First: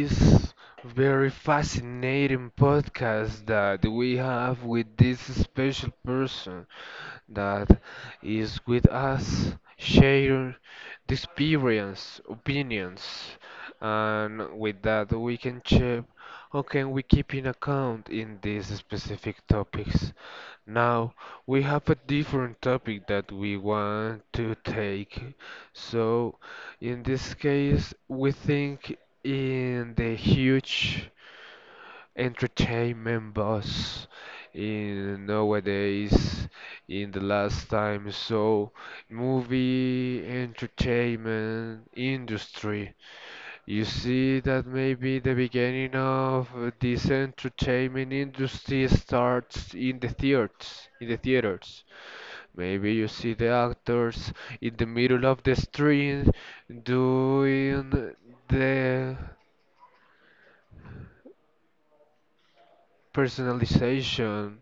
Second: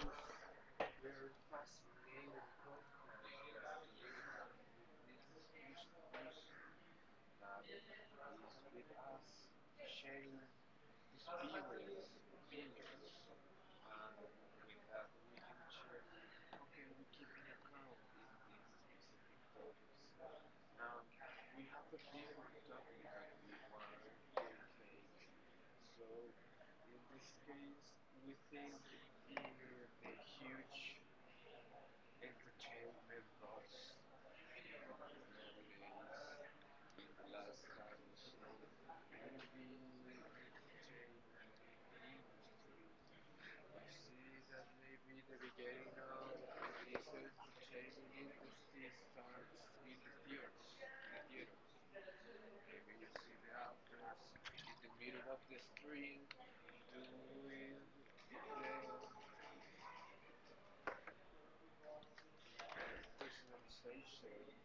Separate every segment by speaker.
Speaker 1: this very fascinating podcast that we have with this special person that is with us, share the experience, opinions, and with that we can check how can we keep in account in these specific topics. Now we have a different topic that we want to take. So in this case, we think in the huge entertainment buzz in nowadays in the last time. So movie entertainment industry. You see, that maybe the beginning of this entertainment industry starts in the theaters, in the theaters. Maybe you see the actors in the middle of the street doing the personalization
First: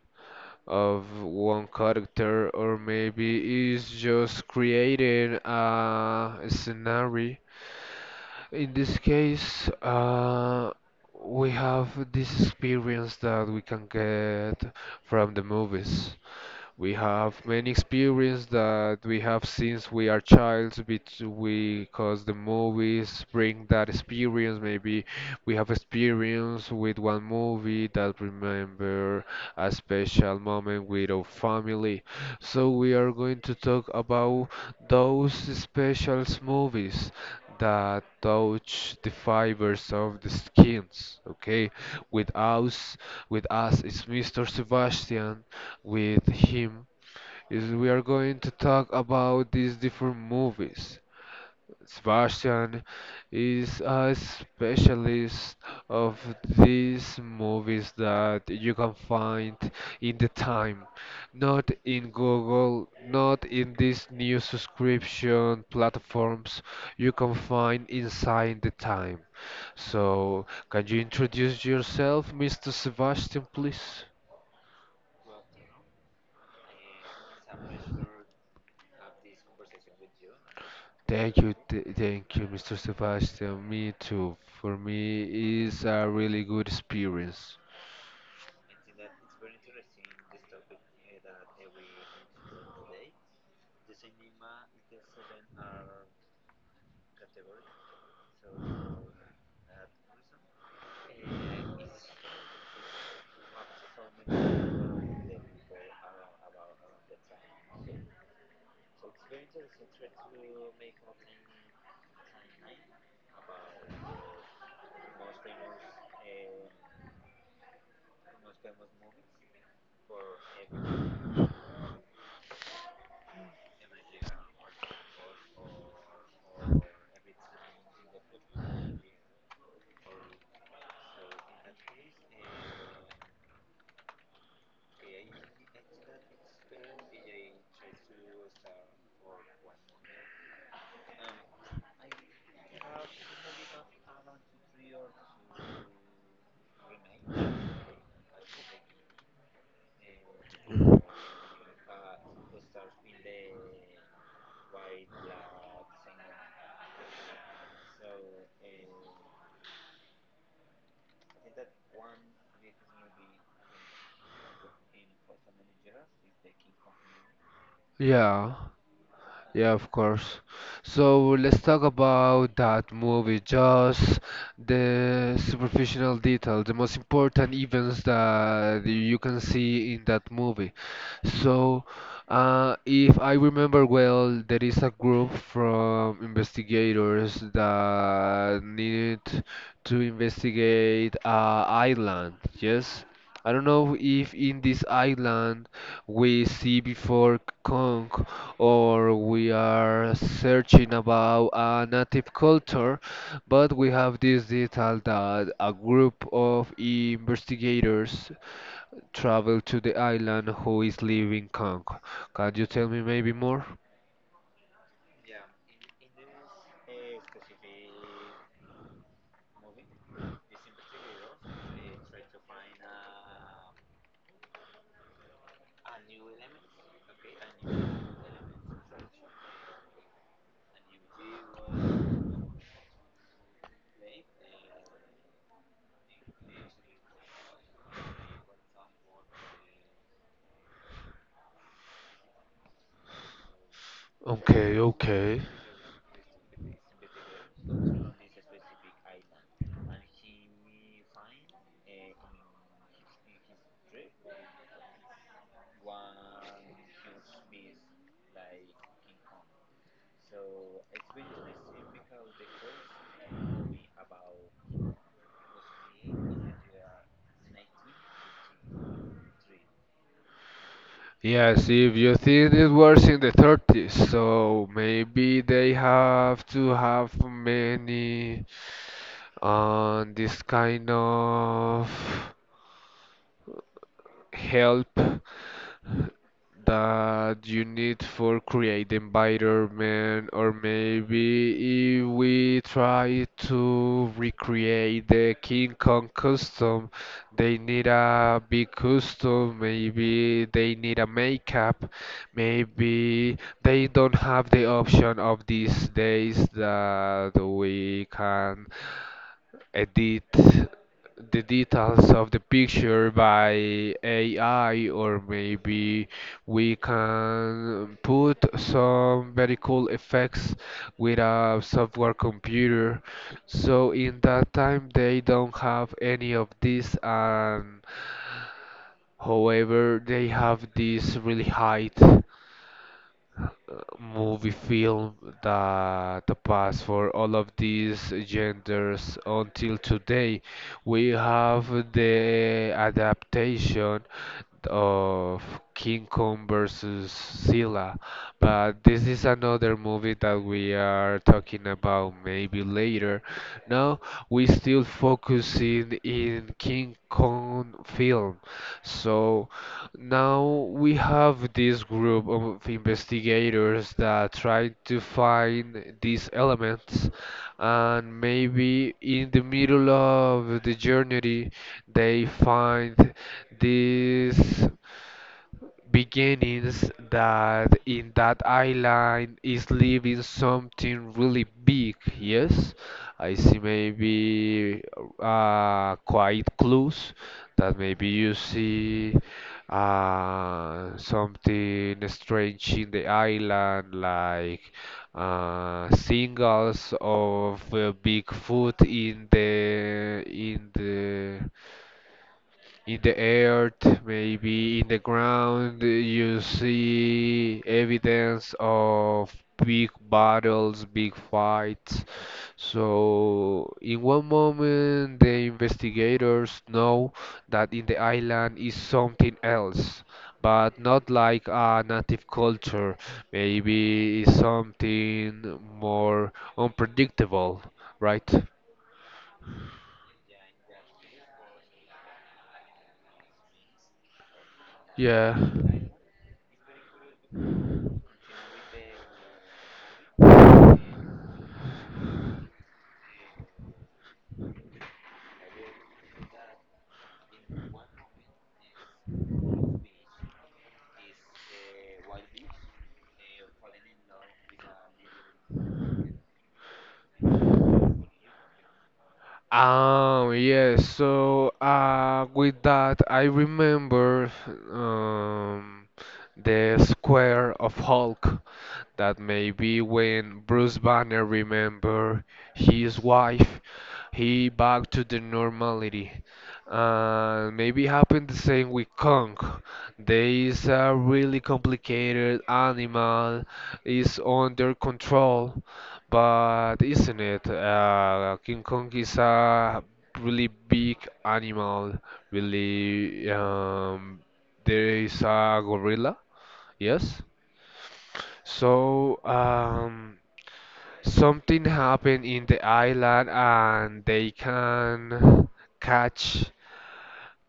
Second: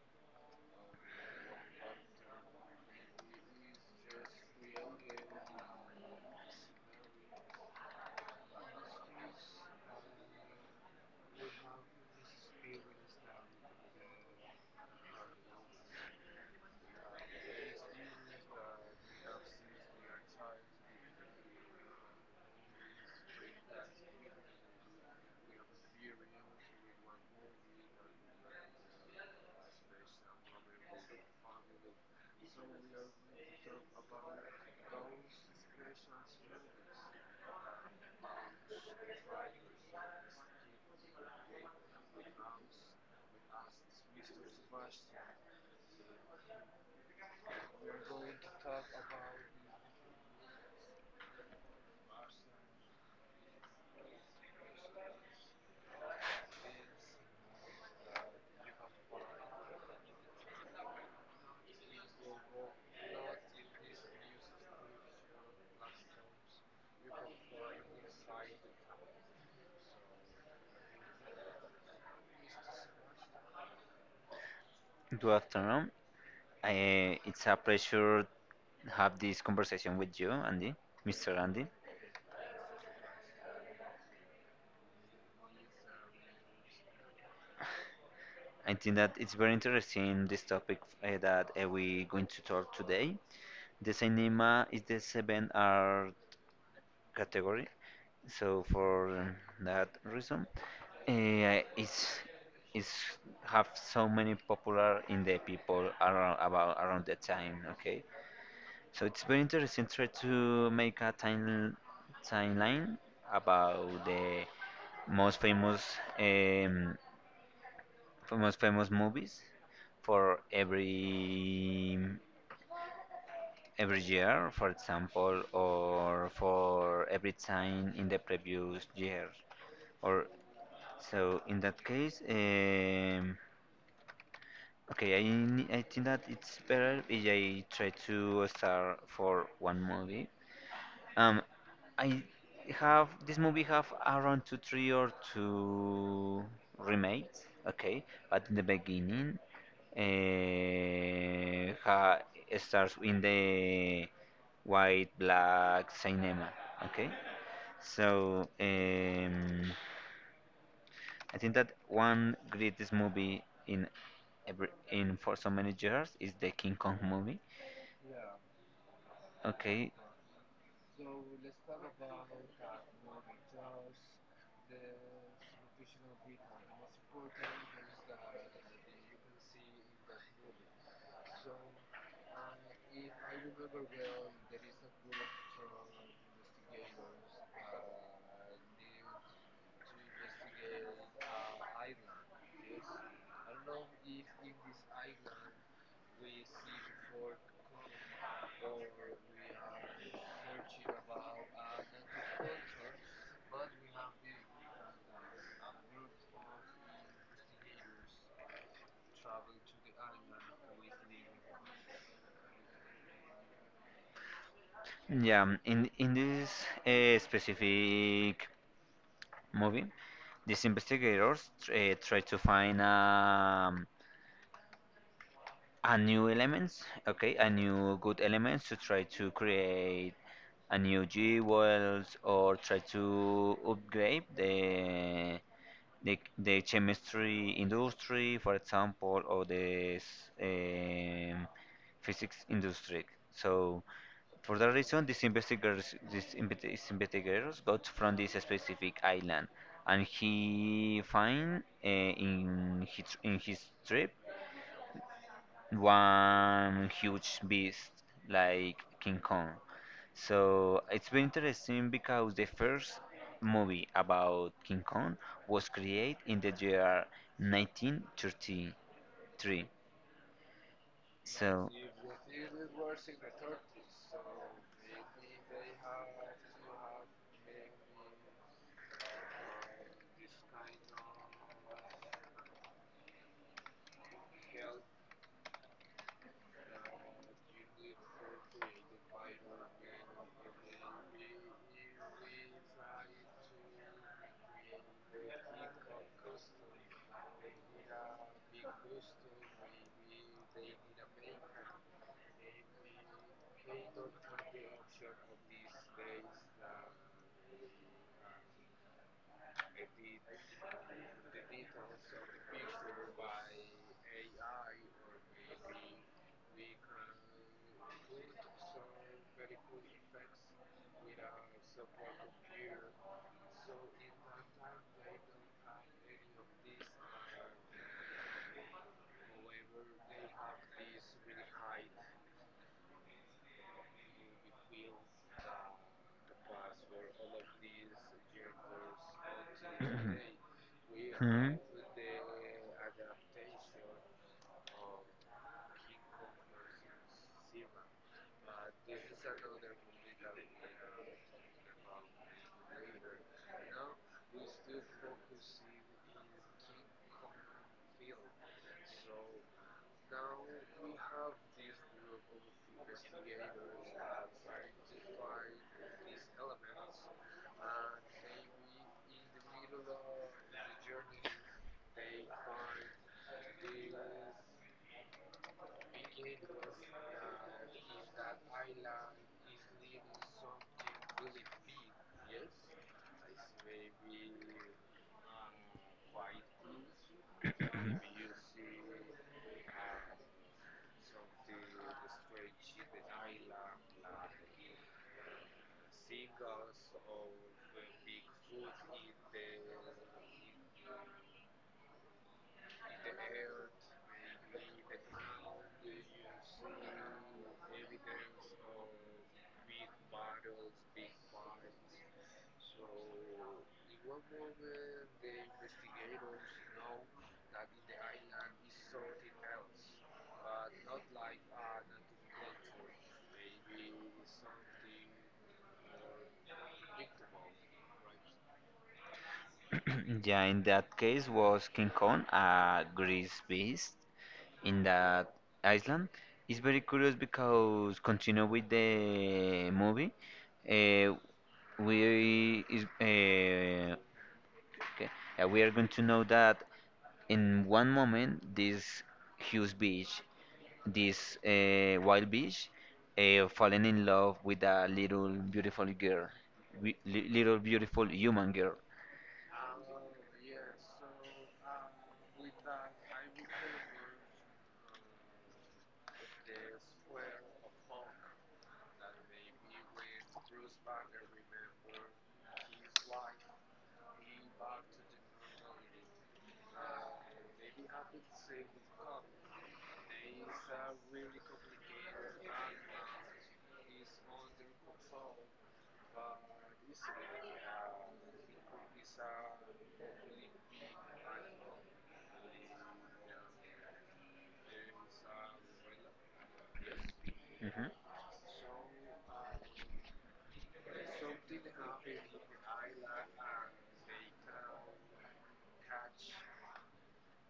Speaker 1: of one character, or maybe it's just creating a scenario. In this case, we have this experience that we can get from the movies. We have many experience that we have since we are because the movies bring that experience. Maybe we have experience with one movie that remember a special moment with our family. So we are going to talk about those special movies that touch the fibers of the skins. Okay, with us, with us is Mr. Sebastian with him is we are going to talk about these different movies. Sebastian is a specialist of these movies that you can find in the time, not in Google, not in these new subscription platforms you can find inside the time. So, can you introduce yourself, Mr. Sebastian, please?
Speaker 2: Good afternoon. It's a pleasure to have this conversation with you, Andy, Mr.
Speaker 1: Thank you,
Speaker 2: Andy.
Speaker 1: thank you, Mr. Sebastian. Me too. For me, it's a really good experience.
Speaker 2: I think that it's very interesting this topic that we going to talk today. The cinema is the 7R category, so for that reason, uh, it's it's have so many popular in the people around about around that time. Okay, so it's very interesting try to make a timeline about the most famous um, most famous movies for every year, for example, or for every time in the previous year. Or so in that case, okay, I think that it's better if I try to start for one movie. Um, I have this movie have around two, three or two remakes. Okay, but in the beginning, uh, ha, it starts in the white black cinema. Okay, so I think that one greatest movie in every in for so many years is the King Kong movie.
Speaker 1: Yeah. Yeah, of
Speaker 2: Okay,
Speaker 1: course. So let's talk about that movie, just the superficial detail, the most important events that you can see in that movie. So, if I remember well, there is a group from investigators that need to investigate a island, yes? I don't know if in this island we see before Kong or we are searching about a native culture, but we have this detail that a group of investigators travel to the island who is leaving Kong. Can you tell me maybe more?
Speaker 2: yeah, in this specific movie, these investigators try to find a new elements, okay, a new good elements to try to create a new g jewels or try to upgrade the the chemistry industry, for example, or the physics industry. So for that
Speaker 1: Okay,
Speaker 2: reason, these
Speaker 1: okay.
Speaker 2: investigators, these investigators got from this specific island, and he find in his trip one huge beast like King Kong. So it's been interesting because the first movie about King Kong was created in the year 1933.
Speaker 1: Yes,
Speaker 2: So
Speaker 1: if you think it was in the 30s, so maybe they have to have many and this kind of help that you need for create the environment, or maybe if we try to recreate the King Kong custom, they need a big custom, maybe they need a makeup, maybe they don't have the option of these days that we can edit the details of the picture by AI, or maybe we can put some very cool effects with a software computer. So in that time, they don't have any of this, and however, they have this really height movie film that pass for all of these genders until today. We
Speaker 2: hmm.
Speaker 1: have the adaptation of King Kong versus Silla, but this is another movie that we are talking about maybe later. Now we still focusing in King Kong film. So now we have this group of investigators that try to find these elements, and maybe in the middle of the journey they find this beginnings that in that island is living something really big, yes? I see maybe quite clues that maybe you see something strange in the island, like singles of Bigfoot in the earth, maybe in the ground, you see evidence of big battles, big fights. So, in one moment, the investigators know that in the island is something else, but not like a native culture. Maybe it's something more unpredictable, right?
Speaker 2: Yeah, in that case was King Kong a grease beast in that
Speaker 1: Yeah.
Speaker 2: island. It's very curious because continue with the movie. Uh, we is okay. We are going to know that in one moment this huge beach, this wild beach, falling in love with a little beautiful girl, little beautiful human girl.
Speaker 1: Yes, so with that, I remember um, the Square of Hulk. That maybe when Bruce Banner remember his wife, he back to the normality. Maybe happened the same with Kong. There is a really complicated animal, is under control, but isn't it? King Kong is a really big animal, really there is a gorilla, yes?
Speaker 2: Mhm.
Speaker 1: So, something happened in the island and they can catch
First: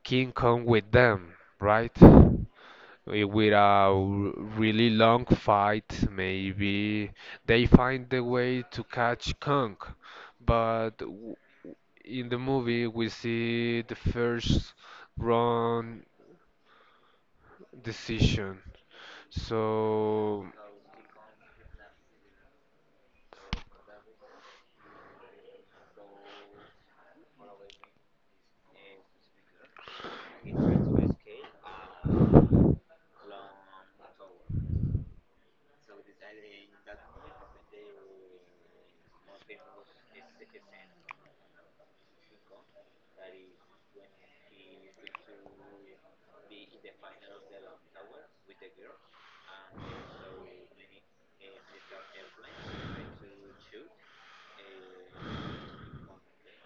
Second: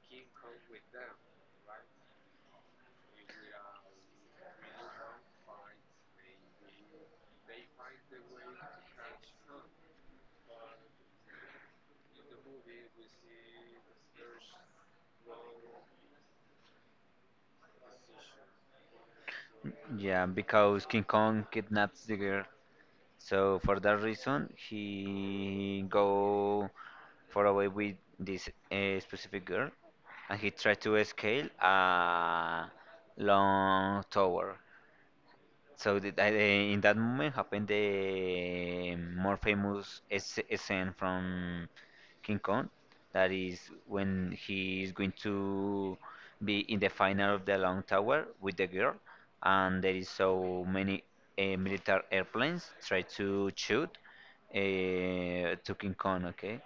Speaker 1: King Kong with them, right? With a really long fight, maybe they find the way to catch Kong. But w- in the movie, we see the first wrong decision.
Speaker 2: Yeah,
Speaker 1: So.
Speaker 2: because King Kong kidnaps the girl. So for that reason, he go far away with this specific girl, and he tried to scale a long tower. So that, in that moment happened the more famous scene from King Kong. That is when he is going to be in the final of the Long Tower with the girl, and there is so many military airplanes try to shoot to King Kong. Okay,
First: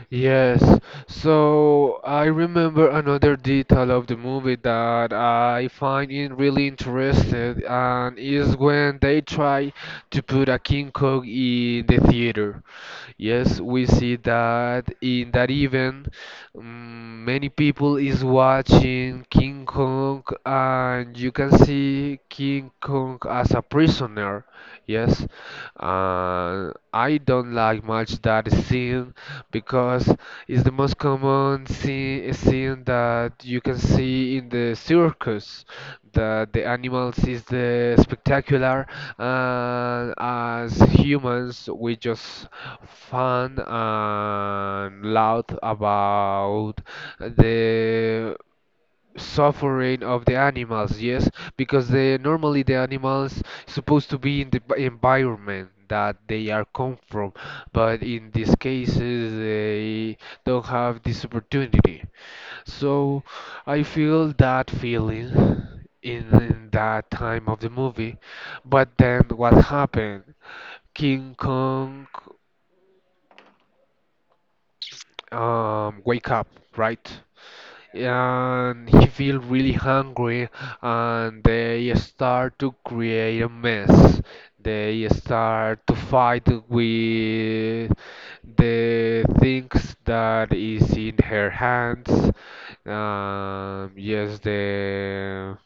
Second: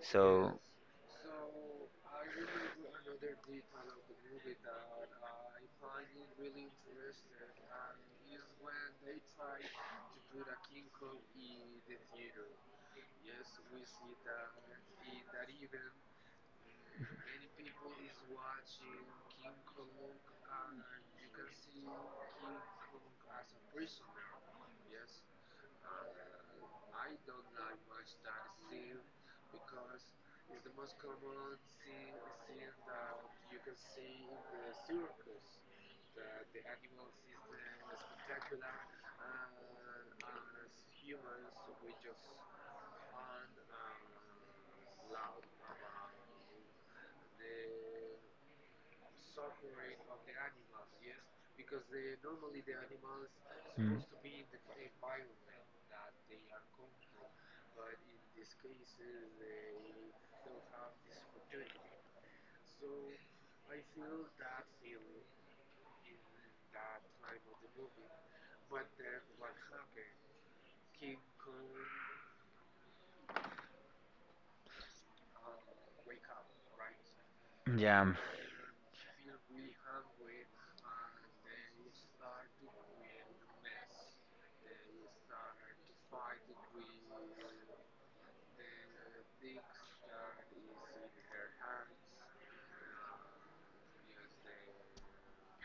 Speaker 2: so
Speaker 1: Yes, so I remember another detail of the movie that I find it really interesting, and is when they try to put a King Kong in the theater. Yes, we see that in that event, mm, many people is watching King Kong, and you can see King Kong as a prisoner. Yes, and I don't like much that scene because it's the most common scene that you can see in the circus, that the animals is the spectacular and as humans we just fun and loud about the suffering of the animals, yes, because they normally the animals
Speaker 2: mm,
Speaker 1: supposed to be in the environment that they are come from, but in these cases they don't have this opportunity. So I feel that feeling in that time of the movie. But then what happened, King Kong wake up, right,
Speaker 2: yeah,
Speaker 1: and he feel really hungry, and they start to create a mess, they start to fight with the things that is in her hands. Yes, the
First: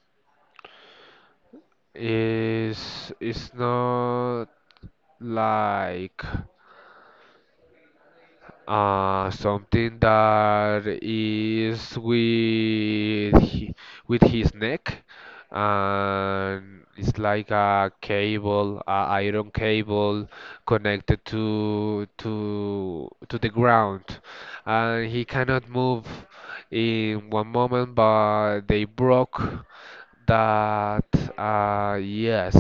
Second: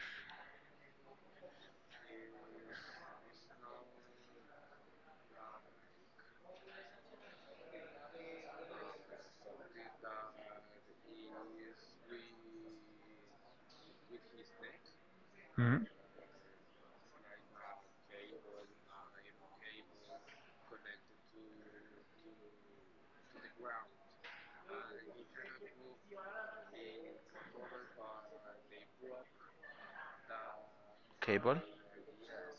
Speaker 1: is it's not like, something that is with his neck,
Speaker 2: mm,
Speaker 1: and it's like a cable, a iron cable connected to the ground, and he cannot move in one moment, but they broke that.
Speaker 2: cable.
Speaker 1: Yes,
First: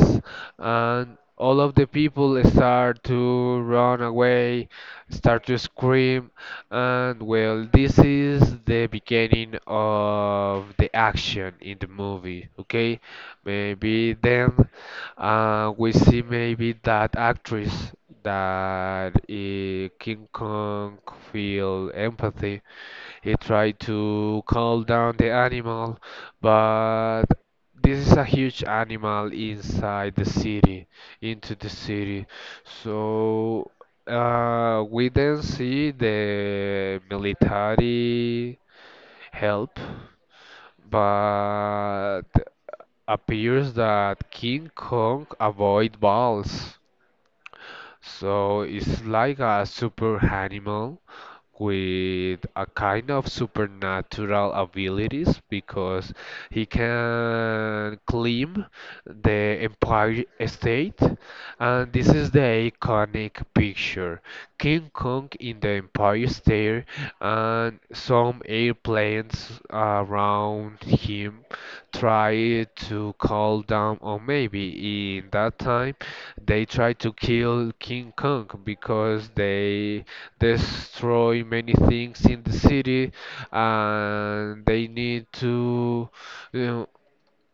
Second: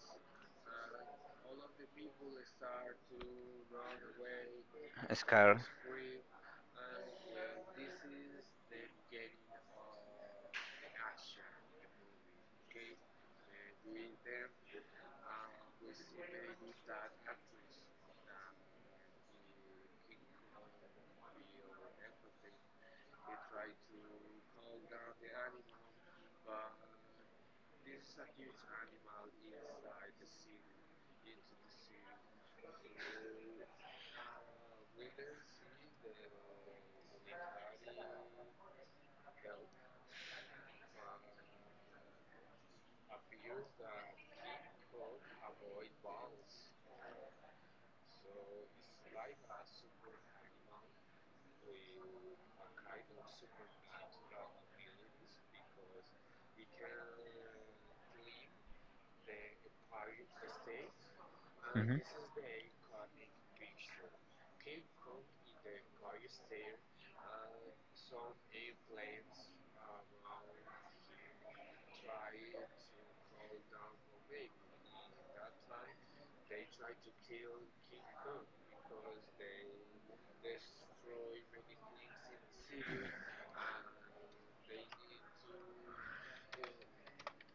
Speaker 1: and all of the people start to run away, start to
Speaker 2: Scar.
Speaker 1: scream, and well this is the beginning of the action in the movie. Okay, maybe then we see maybe that actress that King Kong feel empathy, he tried to calm down the animal, but this is a huge animal inside the city, into the city. So we then see the military help, but appears that King Kong avoid balls. So it's like a super animal with a kind of supernatural abilities because he can claim the Empire State. And
Speaker 2: Hmm.
Speaker 1: this is the iconic picture. King Kong in the Empire State and some airplanes around him try to call down, or maybe in that time they try to kill King Kong because they destroy many things in the city and they need to, you know,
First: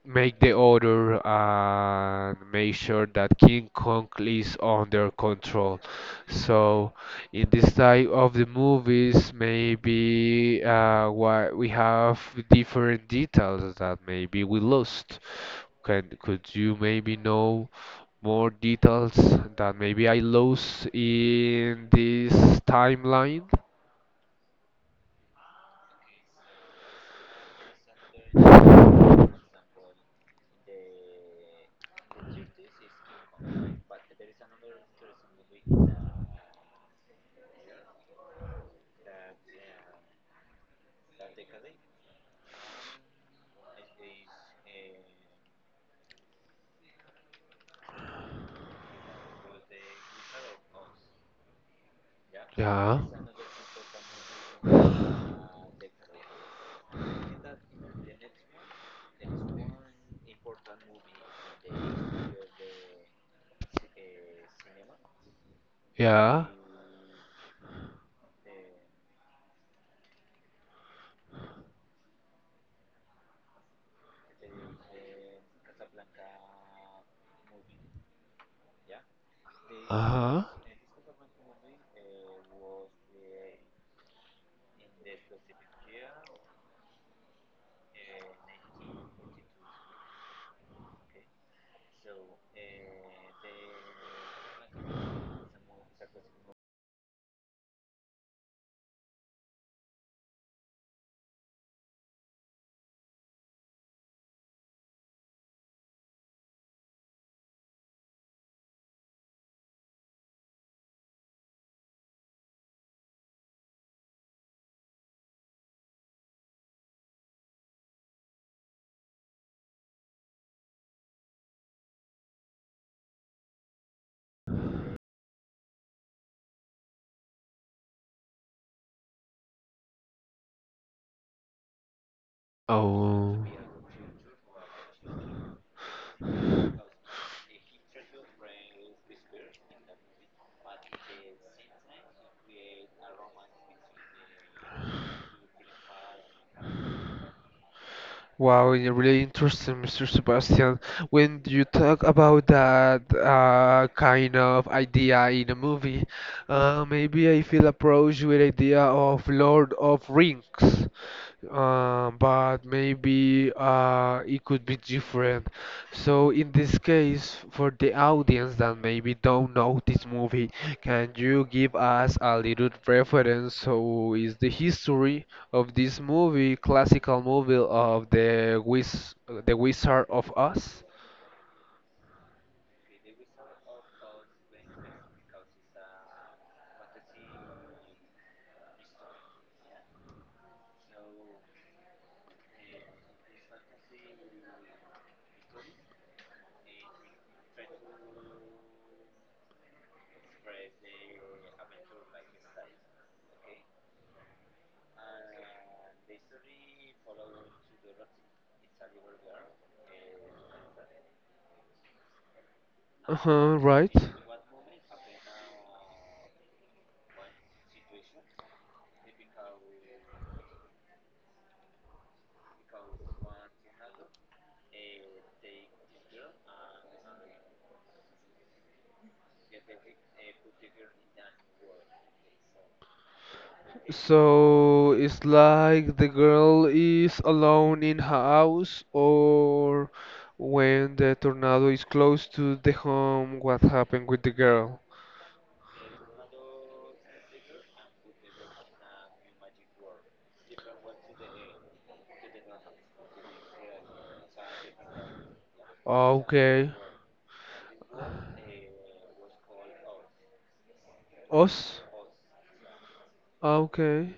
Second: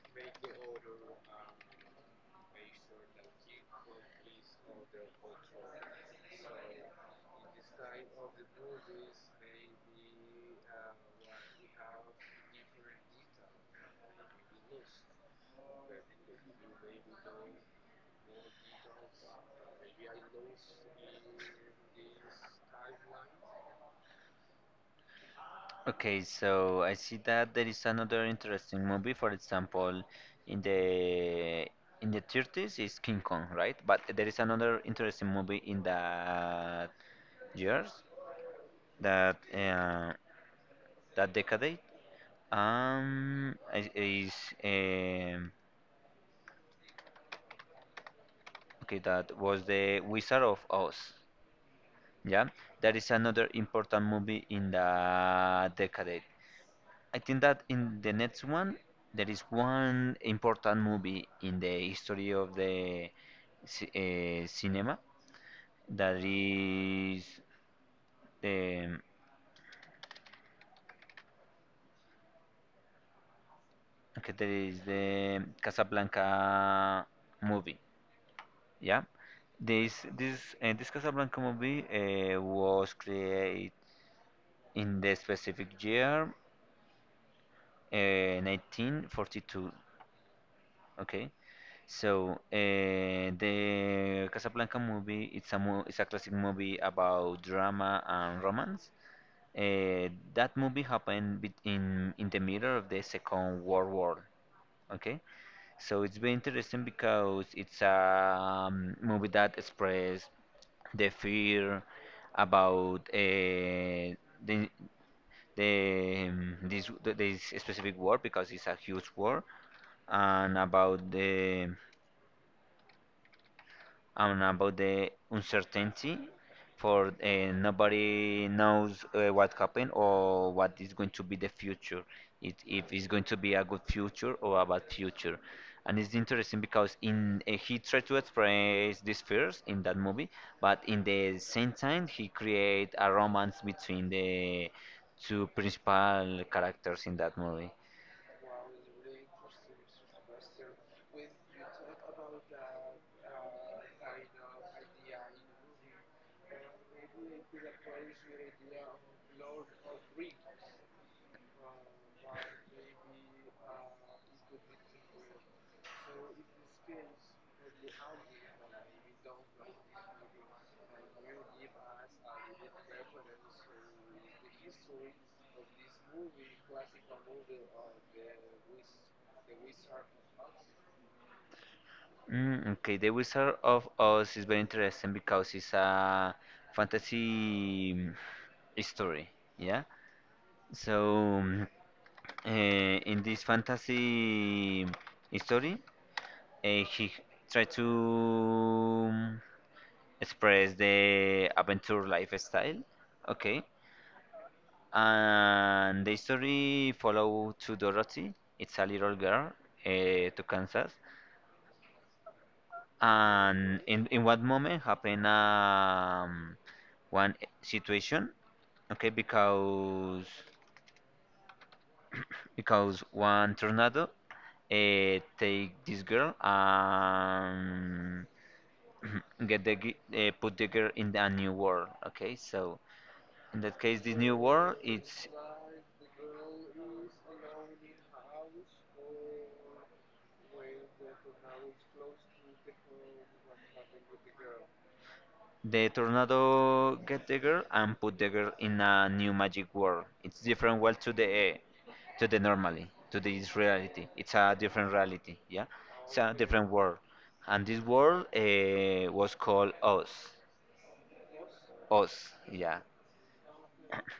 Speaker 1: make the order and make sure that King Kong is under control. So in this type of the movies, maybe why we have different details that maybe we lost. Can Could you maybe know more details that maybe I lost in this timeline?
Speaker 2: Okay, so I see that there is another interesting movie. For example, in the in the 30s is King Kong, right? But there is another interesting movie in that years, that that decade. Is um okay. That was the Wizard of Oz. Yeah, that
Speaker 1: Yeah.
Speaker 2: is another important movie in the decade. I think that in the next one, there is one important movie in the history of the cinema that
Speaker 1: Yeah.
Speaker 2: is the okay, there is the Casablanca movie. Yeah,
Speaker 1: Uh-huh.
Speaker 2: this Casablanca movie was created in the specific year 1942. Okay. So the Casablanca movie, it's a mo it's a classic movie about drama and romance. Uh, that movie happened in the middle of the Second World War. Okay, so it's very interesting because it's a movie that expresses the fear about the the this this specific war because it's a huge war and about the and about the uncertainty for nobody knows what happened or what is going to be the future it, if it's going to be a good future or a bad future and it's interesting
Speaker 1: Oh.
Speaker 2: because in he tried to express this fears in that movie but in the same time he create a romance between the two principal characters in that movie.
Speaker 1: Wow, you're really interesting, Mr. Sebastian. When you talk about that kind of idea in a movie, maybe I feel approached with idea of Lord of Rings, but maybe it could would be different. So in this case, for the audience that maybe don't know this movie, can you give us a little reference? So is the history of this movie, classical movie of the Wizard of Oz?
Speaker 2: Mm, okay, the Wizard of Oz is very interesting because it's a fantasy story, yeah? So, in this fantasy story, he tried to mm, express the adventure lifestyle, okay? And the story follow to Dorothy, it's a little girl, to Kansas.
Speaker 1: Uh-huh,
Speaker 2: And
Speaker 1: right.
Speaker 2: in what moment happened one situation, okay, because one tornado take this girl and put the girl in a new world, okay? So in that case, this new world
Speaker 1: So it's
Speaker 2: it's
Speaker 1: like the girl is alone in her house, or when the tornado is close to the home, what happened with the girl?
Speaker 2: the tornado get the girl and put the girl in a new magic world. It's different world to the normally to this reality. It's a different reality. Yeah, it's a different
Speaker 1: Okay.
Speaker 2: world, and this world was called Oz.
Speaker 1: Us?
Speaker 2: Oz. Yeah.
Speaker 1: Okay.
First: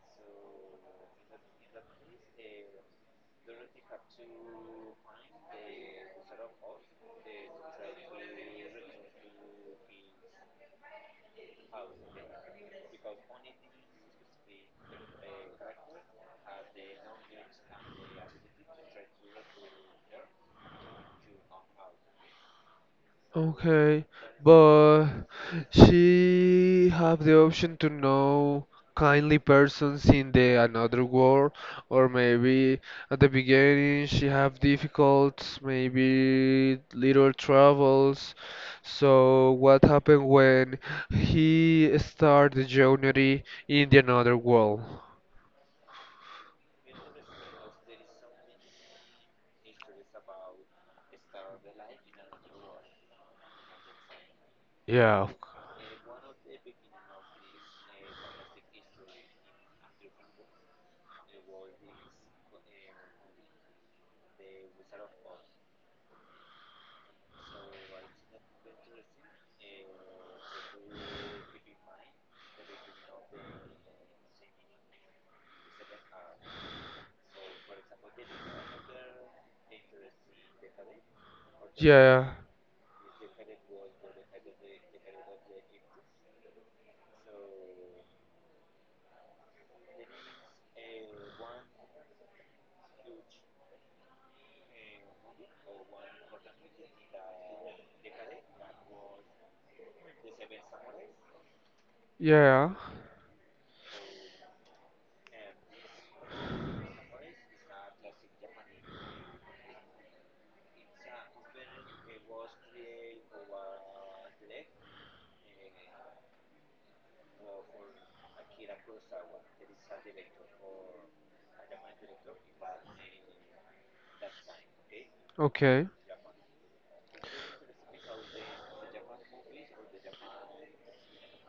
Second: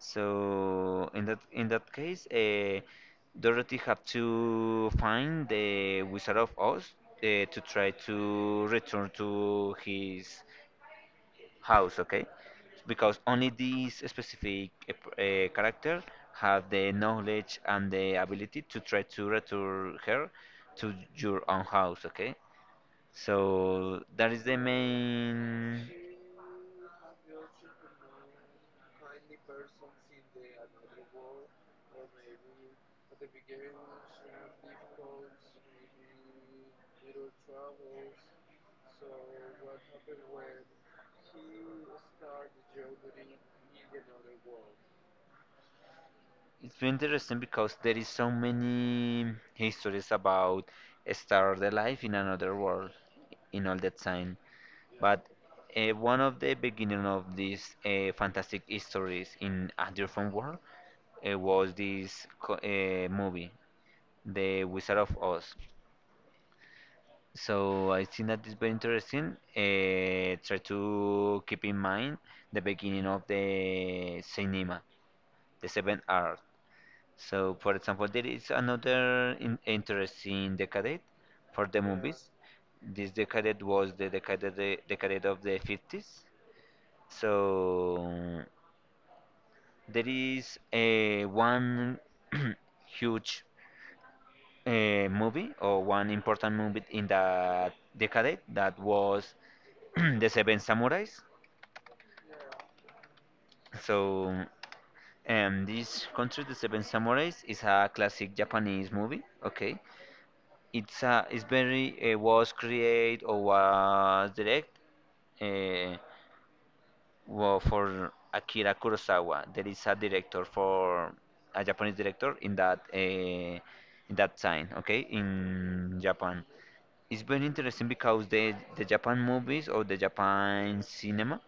Speaker 2: So in that case, Dorothy had to find the Wizard of Oz to try to return to his house, okay? Because only these specific character have the knowledge and the ability to try to return her to your own house, okay? So
Speaker 1: Okay,
Speaker 2: that is the
Speaker 1: but
Speaker 2: main.
Speaker 1: she have the option to know kindly persons in the another world, or maybe at the beginning she have difficulties, maybe little troubles. So what happened when he start the journey in the another world?
Speaker 2: It's been interesting because there is so many histories about start the life in another world in all that time. But
Speaker 1: Yeah,
Speaker 2: one of the beginning of these fantastic histories in a different world it was this movie, the Wizard of Oz. So I think that is very interesting. Try to keep in mind the beginning of the cinema, the seven art. So, for example, there is another in interesting decade for the movies.
Speaker 1: yeah,
Speaker 2: This decade was the decade of the 50s. So there is a one huge a movie or one important movie in that decade that was The Seven Samurais.
Speaker 1: yeah.
Speaker 2: So, this country, The Seven Samurais, is a classic Japanese movie. Okay, it's very was created or was direct uh, for Akira Kurosawa. There is a director for a Japanese director in that time. Okay,
Speaker 1: Okay.
Speaker 2: in Japan. It's very interesting because the Japan movies or the Japan cinema,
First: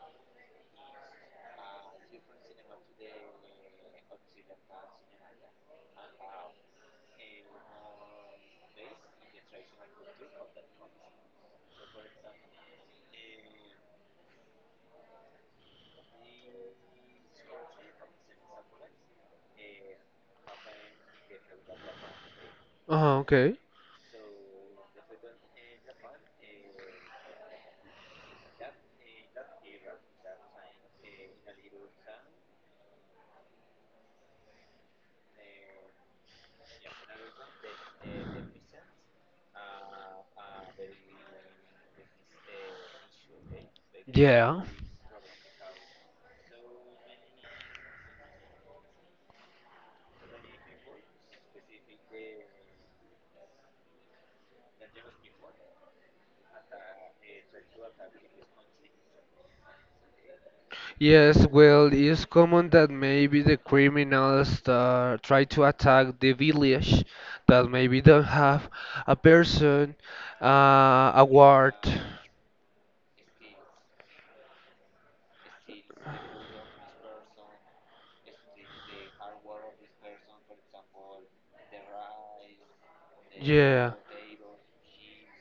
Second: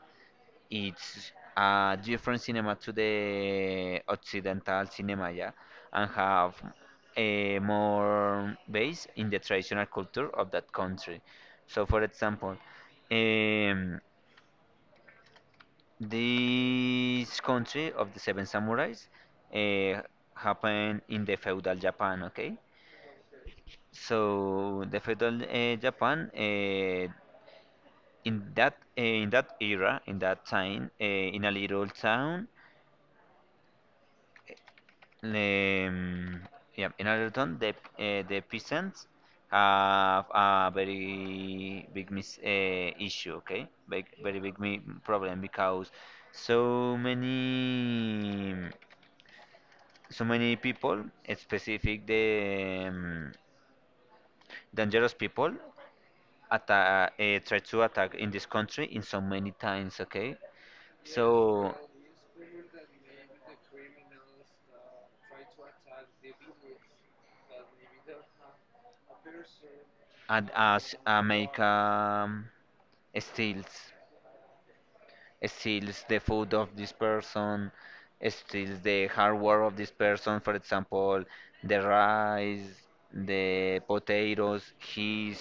Speaker 2: it's a different cinema to the Occidental cinema, yeah, and have a more base in the traditional culture of that country. So, for example, um, this country of the Seven Samurais uh, happened in the feudal Japan, okay?
Speaker 1: Uh-huh, okay.
Speaker 2: So the feudal Japan, in that era, in that time, in a little town, um, yeah, in a little town, the peasants have a very big mis issue, okay, very big
Speaker 1: Yeah.
Speaker 2: mi problem because so many so many people, specific the dangerous people, atta try to attack in this country in so many times, okay,
Speaker 1: Yes,
Speaker 2: so.
Speaker 1: well, it's common that maybe the criminals try to attack the village that maybe don't have a person,
Speaker 2: And as
Speaker 1: a
Speaker 2: make
Speaker 1: ward.
Speaker 2: steals steals the food of this person, steals the hard work of this person, for example, the rice, the
Speaker 1: Yeah.
Speaker 2: potatoes, he's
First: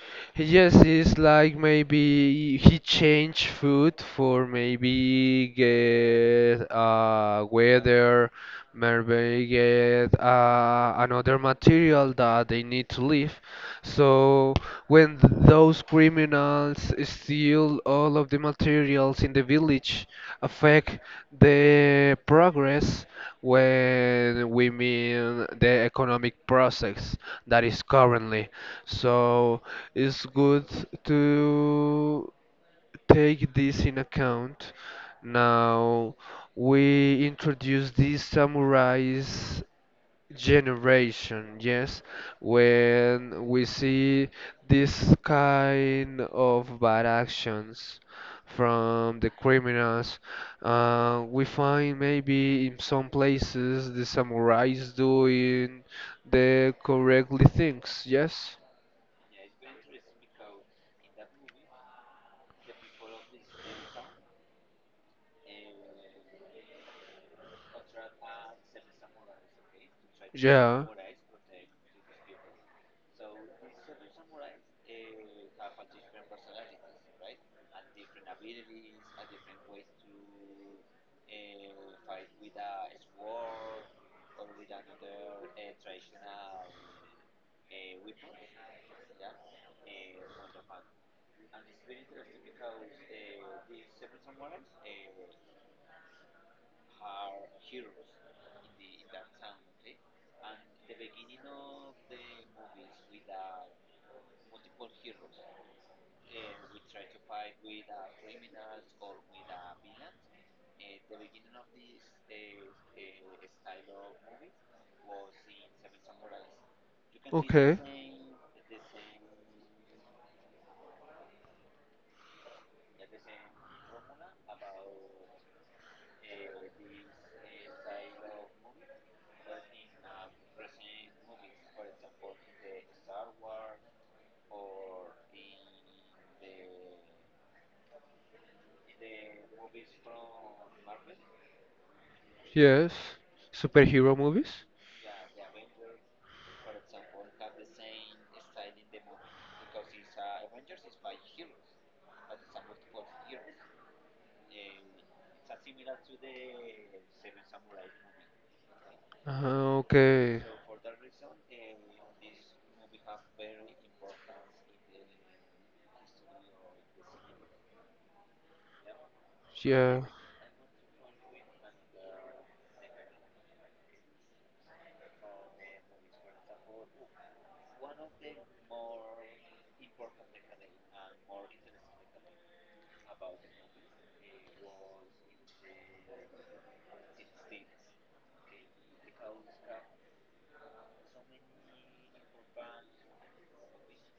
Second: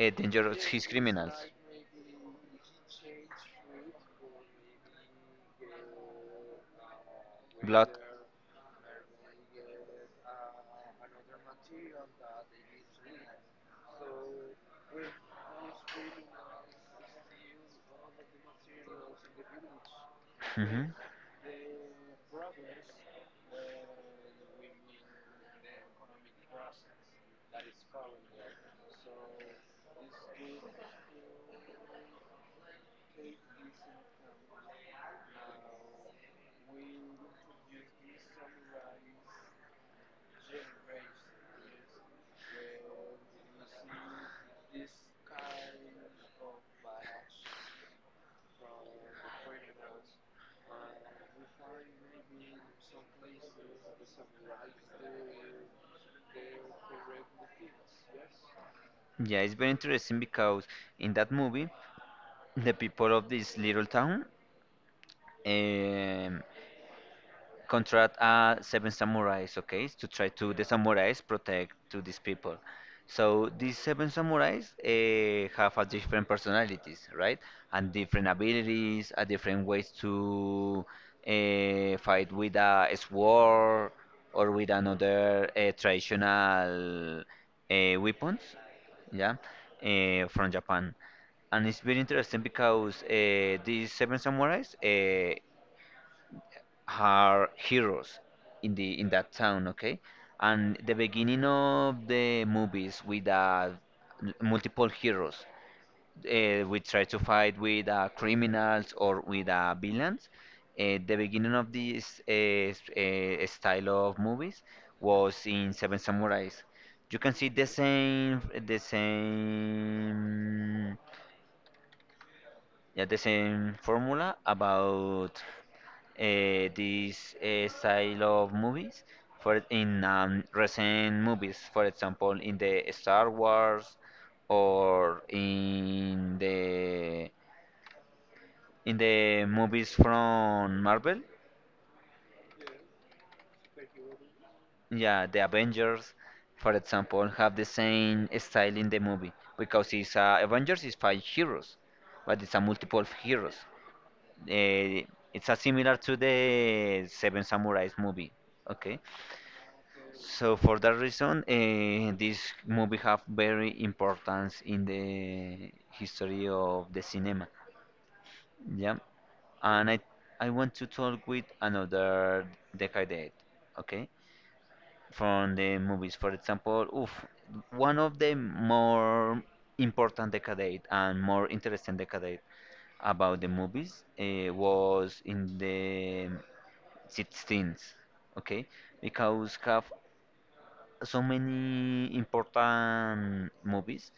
Speaker 2: dangerous,
Speaker 1: Yes,
Speaker 2: he's
Speaker 1: it's
Speaker 2: criminals,
Speaker 1: like maybe he changed food for maybe get
Speaker 2: blood
Speaker 1: weather, maybe get another material that they need to leave. So when those criminals steal all of the materials in the village,
Speaker 2: Mhm.
Speaker 1: affect the progress when we mean the economic process that is currently. So it's good to take this in account. Now we introduce these samurais generation, yes, when we see this kind of bad actions from the criminals, we find maybe in some places the samurais doing the correctly things, yes.
Speaker 2: Yeah, it's very interesting because in that movie the people of this little town um, contract seven samurais, okay, to try to the
Speaker 1: Yeah,
Speaker 2: samurais protect to these people. So these seven samurais have a different personalities, right, and different abilities, and different ways to fight with a sword or with another traditional weapons, yeah, from Japan. And it's very interesting because these seven samurais are heroes in the in that town, okay? And the beginning of the movies with multiple heroes, we try to fight with criminals or with villains. The beginning of this style of movies was in Seven Samurais. You can see
Speaker 1: okay,
Speaker 2: the same, yeah, the same formula about this style of movies for in recent movies, for example in the Star Wars or in the movies from Marvel,
Speaker 1: yes, superhero movies.
Speaker 2: yeah, the Avengers for example have the same style in the movie because it's Avengers is five heroes but it's a multiple of heroes, uh, it's a similar to the Seven Samurais movie, okay.
Speaker 1: Ah, okay.
Speaker 2: So for that reason, this movie have very importance in the history of the cinema. Yeah, and
Speaker 1: Yeah.
Speaker 2: I want to talk with another decade. Okay, from the movies. For example, oof, one of the more important decade and more interesting decade about the movies was in the 16th. Okay, because have so many important movies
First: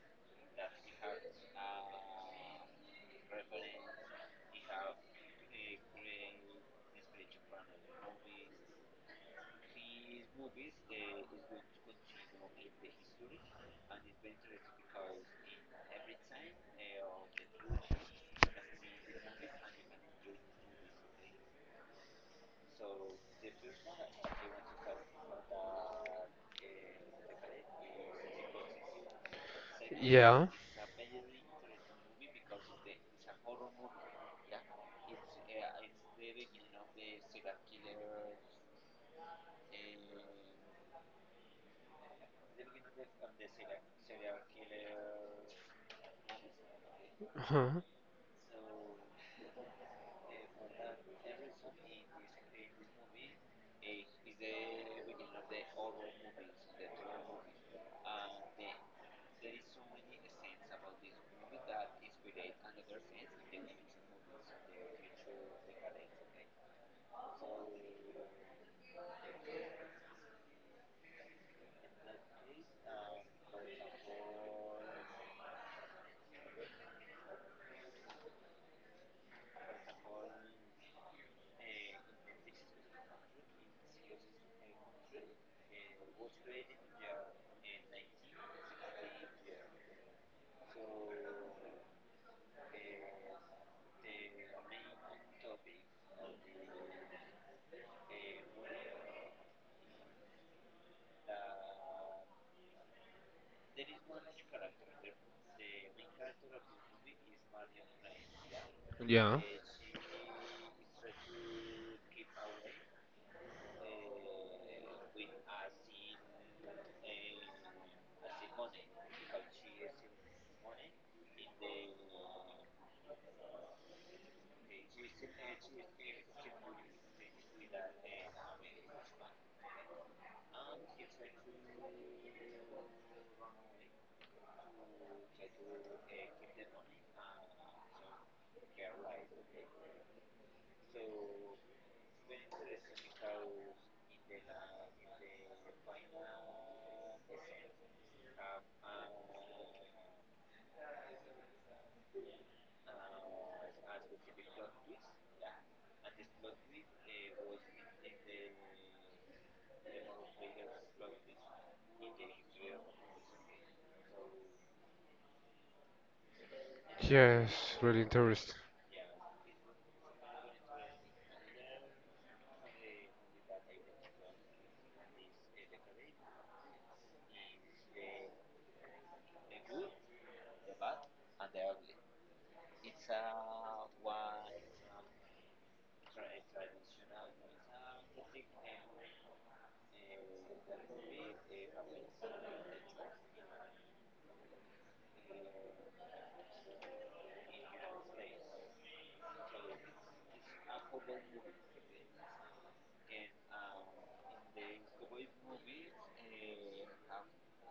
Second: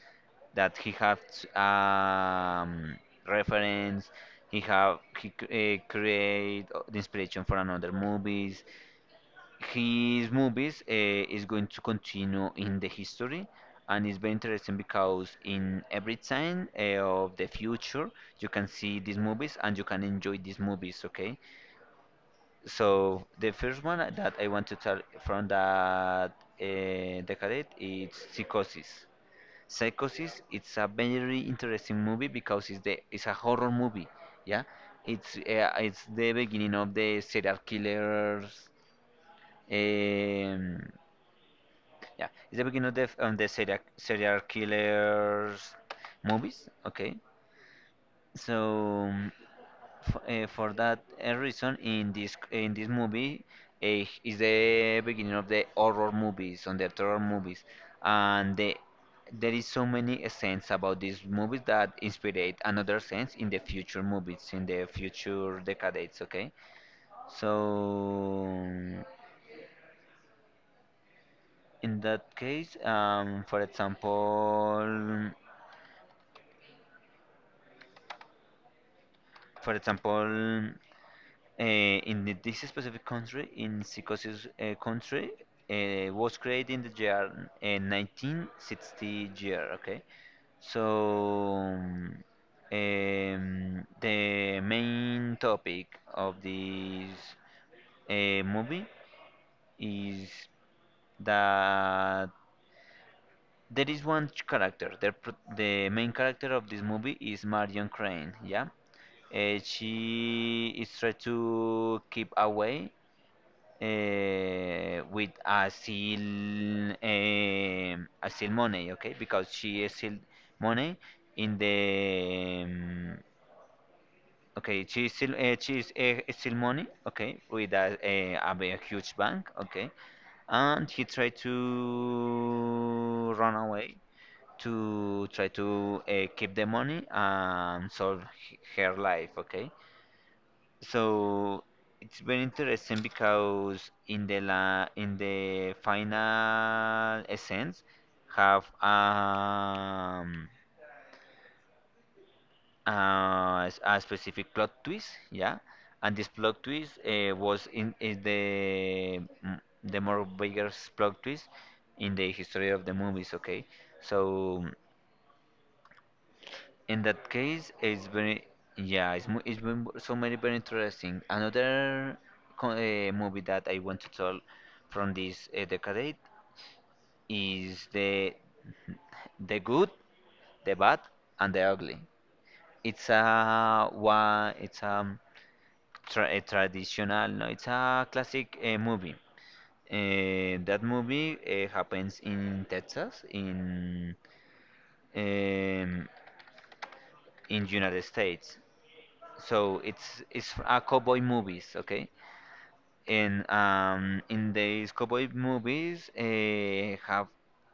Speaker 2: that he have um, reference. He have he create the inspiration for another movies. His movies is going to continue in the history, and it's very interesting because in every time of the future you can see these movies and you can enjoy these movies. Okay, so the first one that I want to tell from that decade is Psychosis. Psychosis.
Speaker 1: Yeah.
Speaker 2: It's a very interesting movie because it's a horror movie. Yeah, it's the beginning of the serial killers. Um, yeah, it's the beginning of the serial killers movies. Okay,
Speaker 1: Uh-huh.
Speaker 2: so. For that reason, in this movie, is the beginning of the horror movies, on the terror movies, and the, there is so many scenes about these movies that inspire another sense in the future movies, in the future decades. Okay, so in that case, for example, this specific country, in psychosis country, was created in the year 1960-year, okay? So the main topic of this movie is that there is character. The main character of this movie is Marion Crane. Yeah,
Speaker 1: Yeah.
Speaker 2: she is trying to keep away with a seal money, okay, because she is still money in the okay, she is still money, okay, with a big huge bank, okay, and he tried to run away to try to keep the money and solve her life, okay. So it's very interesting because in the la in the final essence have a specific plot twist, yeah, and this plot twist was in is the more biggest plot twist in the history of the movies. Okay, so. In that case,
Speaker 1: Yes, really
Speaker 2: it's very,
Speaker 1: interesting.
Speaker 2: yeah, it's been so many very interesting. Another movie that I want to tell from this decade is the Good, the Bad, and the Ugly. It's a traditional, no, it's a classic movie. That movie happens in Texas, um, in United States. So it's a cowboy movies, okay? And in these cowboy movies, have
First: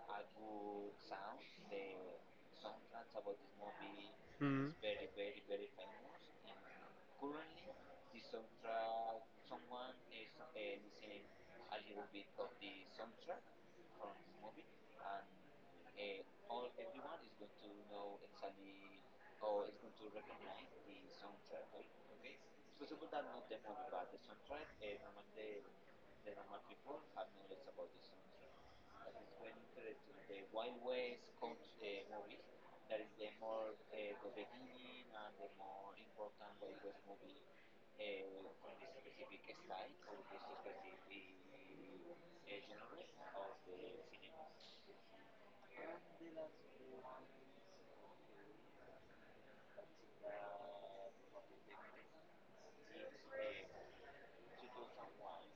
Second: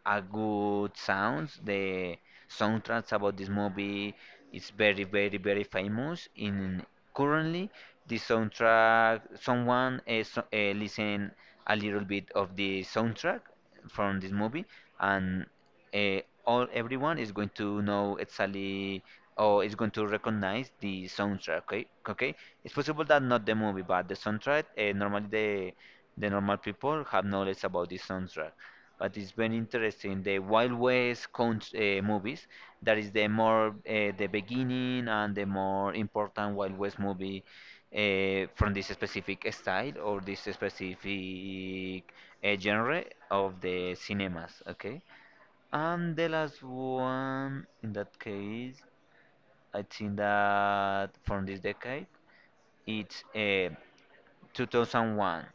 Speaker 2: a good sounds. The soundtracks about this movie is
Speaker 1: Mm.
Speaker 2: very, very, very famous. In currently, the soundtrack, someone listen a little bit of the soundtrack from this movie, and uh, all everyone is going to know exactly or is going to recognize the soundtrack. Okay, okay. It's possible that not the movie, but the soundtrack. Normally, the normal people have knowledge about the soundtrack. But it's very interesting. The Wild West movies, that is the more the beginning and the more important Wild West movie from this specific style or this specific genre of the cinemas. Okay. And the last one, in that case, I think that from this decade, it's 2001.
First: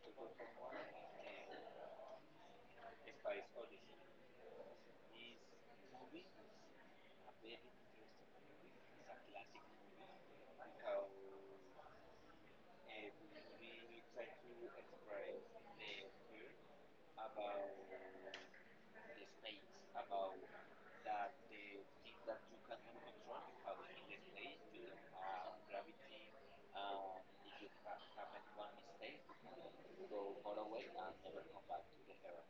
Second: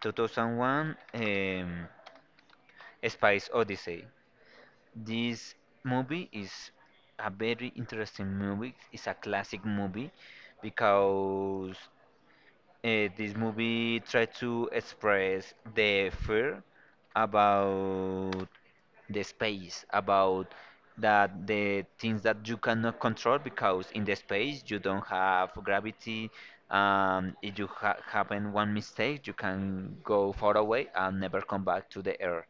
Speaker 2: 2001, Space Odyssey. This movie is a very interesting movie. It's a classic movie because this movie tried to express the fear about the space, about that the things that you cannot control, because in the space you don't have gravity. If you happen one mistake, you can go far away and never come back to the earth,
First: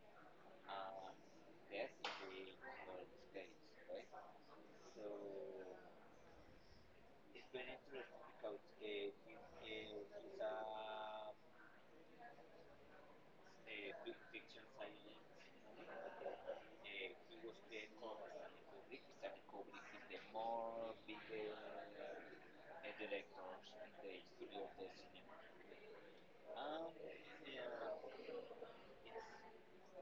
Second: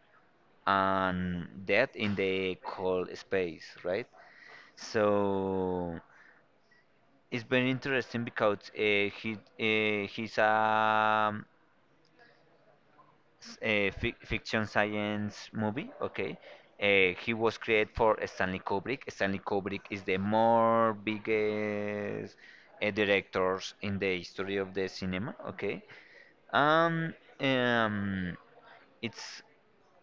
Speaker 2: and that in the cold space, right? So it's very interesting because he's a fi fiction science movie. Okay, he was created for Stanley Kubrick. Stanley Kubrick is the more biggest directors in the history of the cinema. Okay, um, um, it's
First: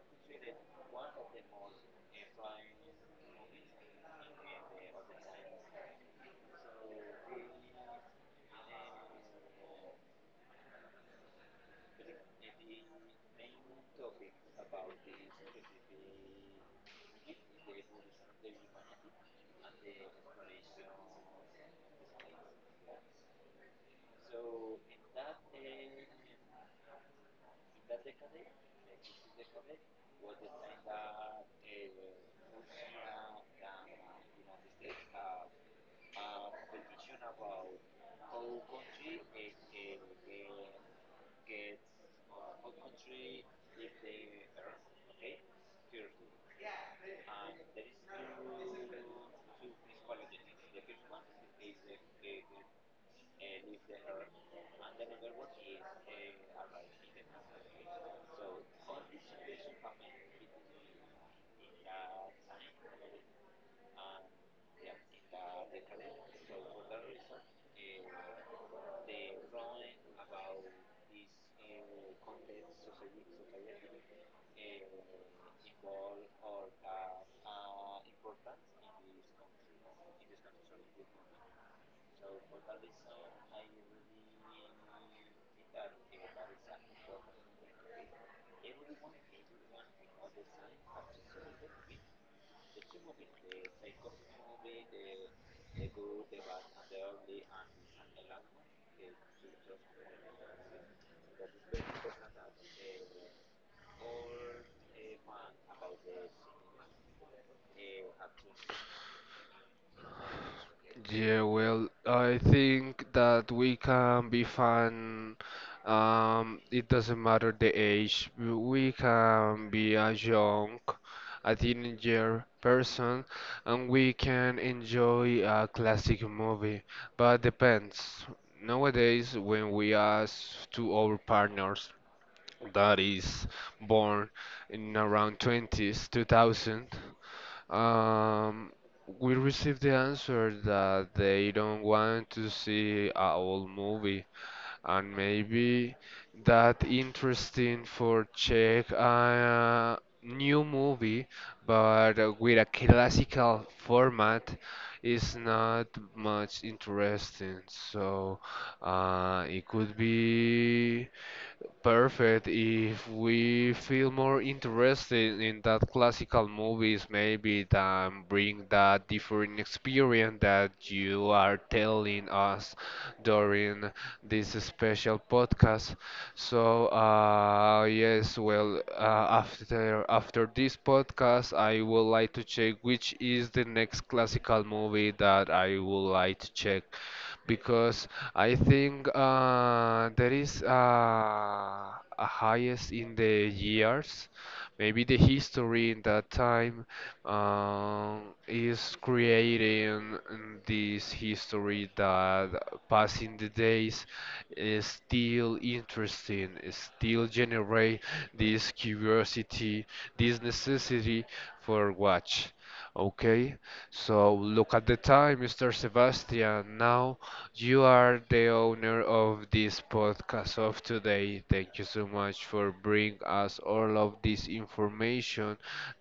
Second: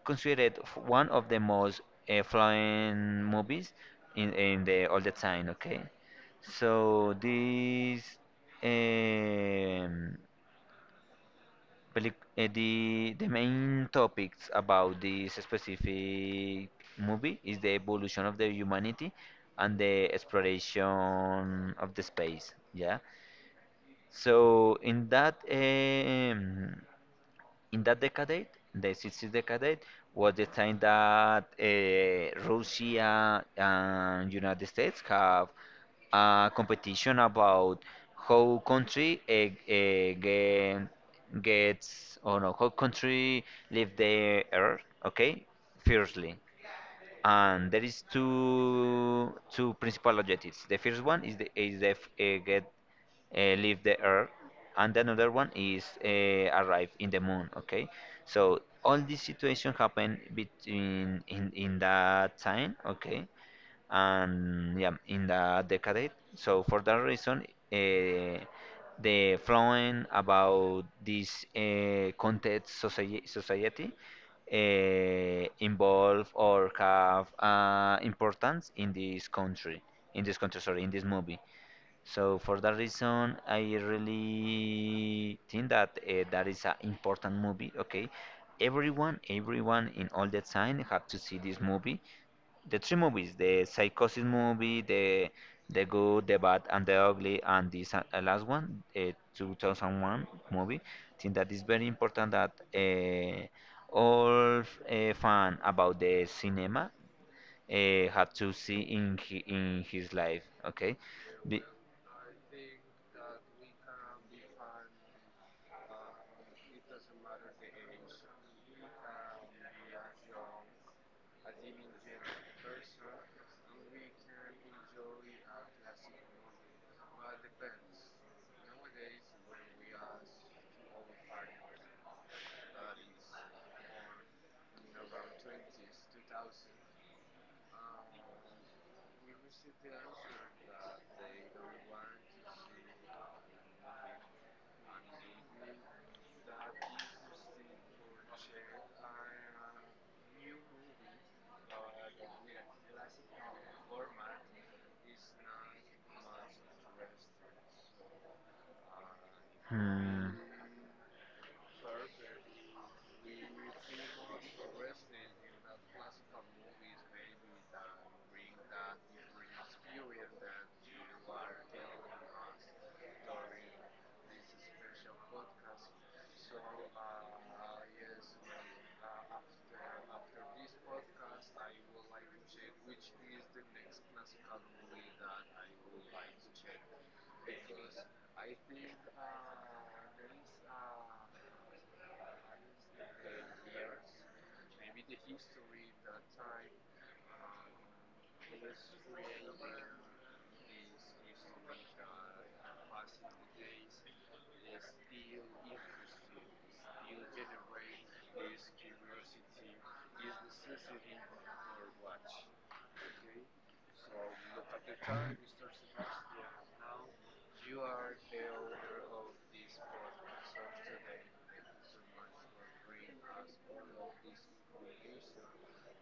Speaker 2: considered one of the most flying movies in the all the time. Okay, so this. Um, the main topics about this specific movie is the evolution of the humanity and the exploration of the space. Yeah. So in that decade, the 60s decade, was the time that Russia and United States have a competition about how country get, gets or no, how country leave the earth, okay, fiercely. And there is two principal objectives. The first one is the f- get leave the earth, and another one is arrive in the moon, okay. So all this situation happened between in that time, okay, and yeah, in the decade. So for that reason, uh, the flowing about this context society, involve or have importance in this country, sorry, in this movie. So for that reason, I really think that that is an important movie. Okay, everyone in all the time have to see this movie. The three movies: the Psychosis movie, the Good, the Bad, and the Ugly, and this last one, 2001 movie. Think that is very important that all fan about the cinema have to see in in his life. Okay.
Speaker 1: Yeah,
Speaker 2: Be-
Speaker 1: well, I think that we can be fun. It doesn't matter the age. We can be a young, a teenager person, and we can enjoy a classic movie. But depends. Nowadays, when we ask to our partners that is born in around 20s, 2000, um, we received the answer that they don't want to see a old movie, and maybe that interesting for check a new movie, but with a classical format is not much interesting. So it could
Speaker 2: Hmm.
Speaker 1: be perfect. If we feel more interested in that classical movies, maybe then bring that different experience that you are telling us during this special podcast. So, yes, well, after this podcast, I would like to check which is the next classical movie that I would like to check, because I think there is a highest in the years. Maybe the history in that time um, is creating this history that passing the days is still interesting, is still generate this curiosity, this necessity for watch. Okay, so look at the time, Mr. Sebastian. Now you are the owner of this podcast of today. Thank you so much for bringing us all of this information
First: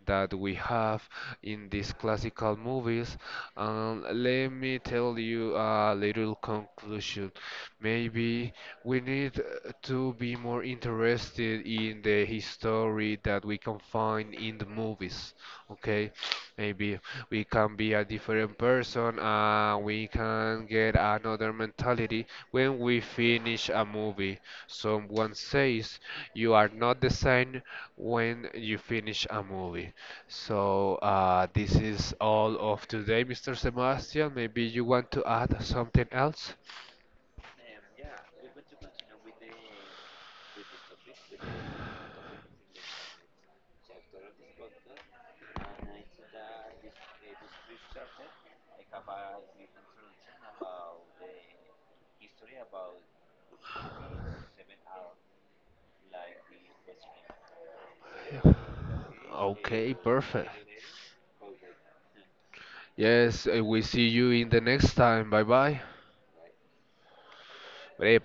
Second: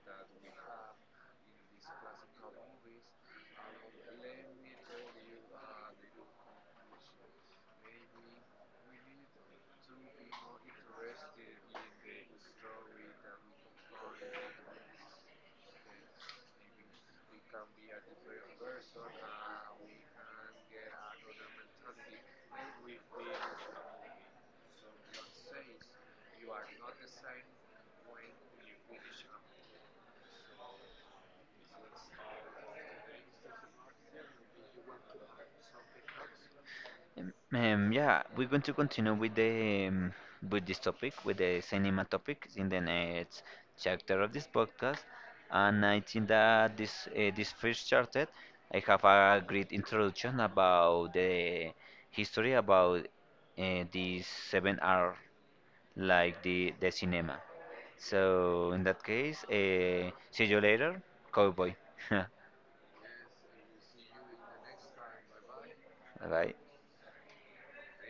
Speaker 1: that we have in these classical movies. And let me tell you a little conclusion. Maybe we need to be more interested in the history that we can find in the movies. Okay, maybe we can be a different person and we can get another mentality when we finish a movie. Someone says you are not the same when you finish a movie. So this is all of today, Mr. Sebastian. Maybe you want to add something else?
Speaker 2: Yeah, we're going to continue with the with this topic, with the cinema topic in the next chapter of this podcast. And I think that this first chapter, I have a great introduction about the history about these seven R like the cinema. So in that case,
Speaker 1: Okay,
Speaker 2: see
Speaker 1: perfect.
Speaker 2: you later, cowboy. Bye
Speaker 1: Yes, we see you in the next time. Bye
Speaker 2: bye.
Speaker 1: bye.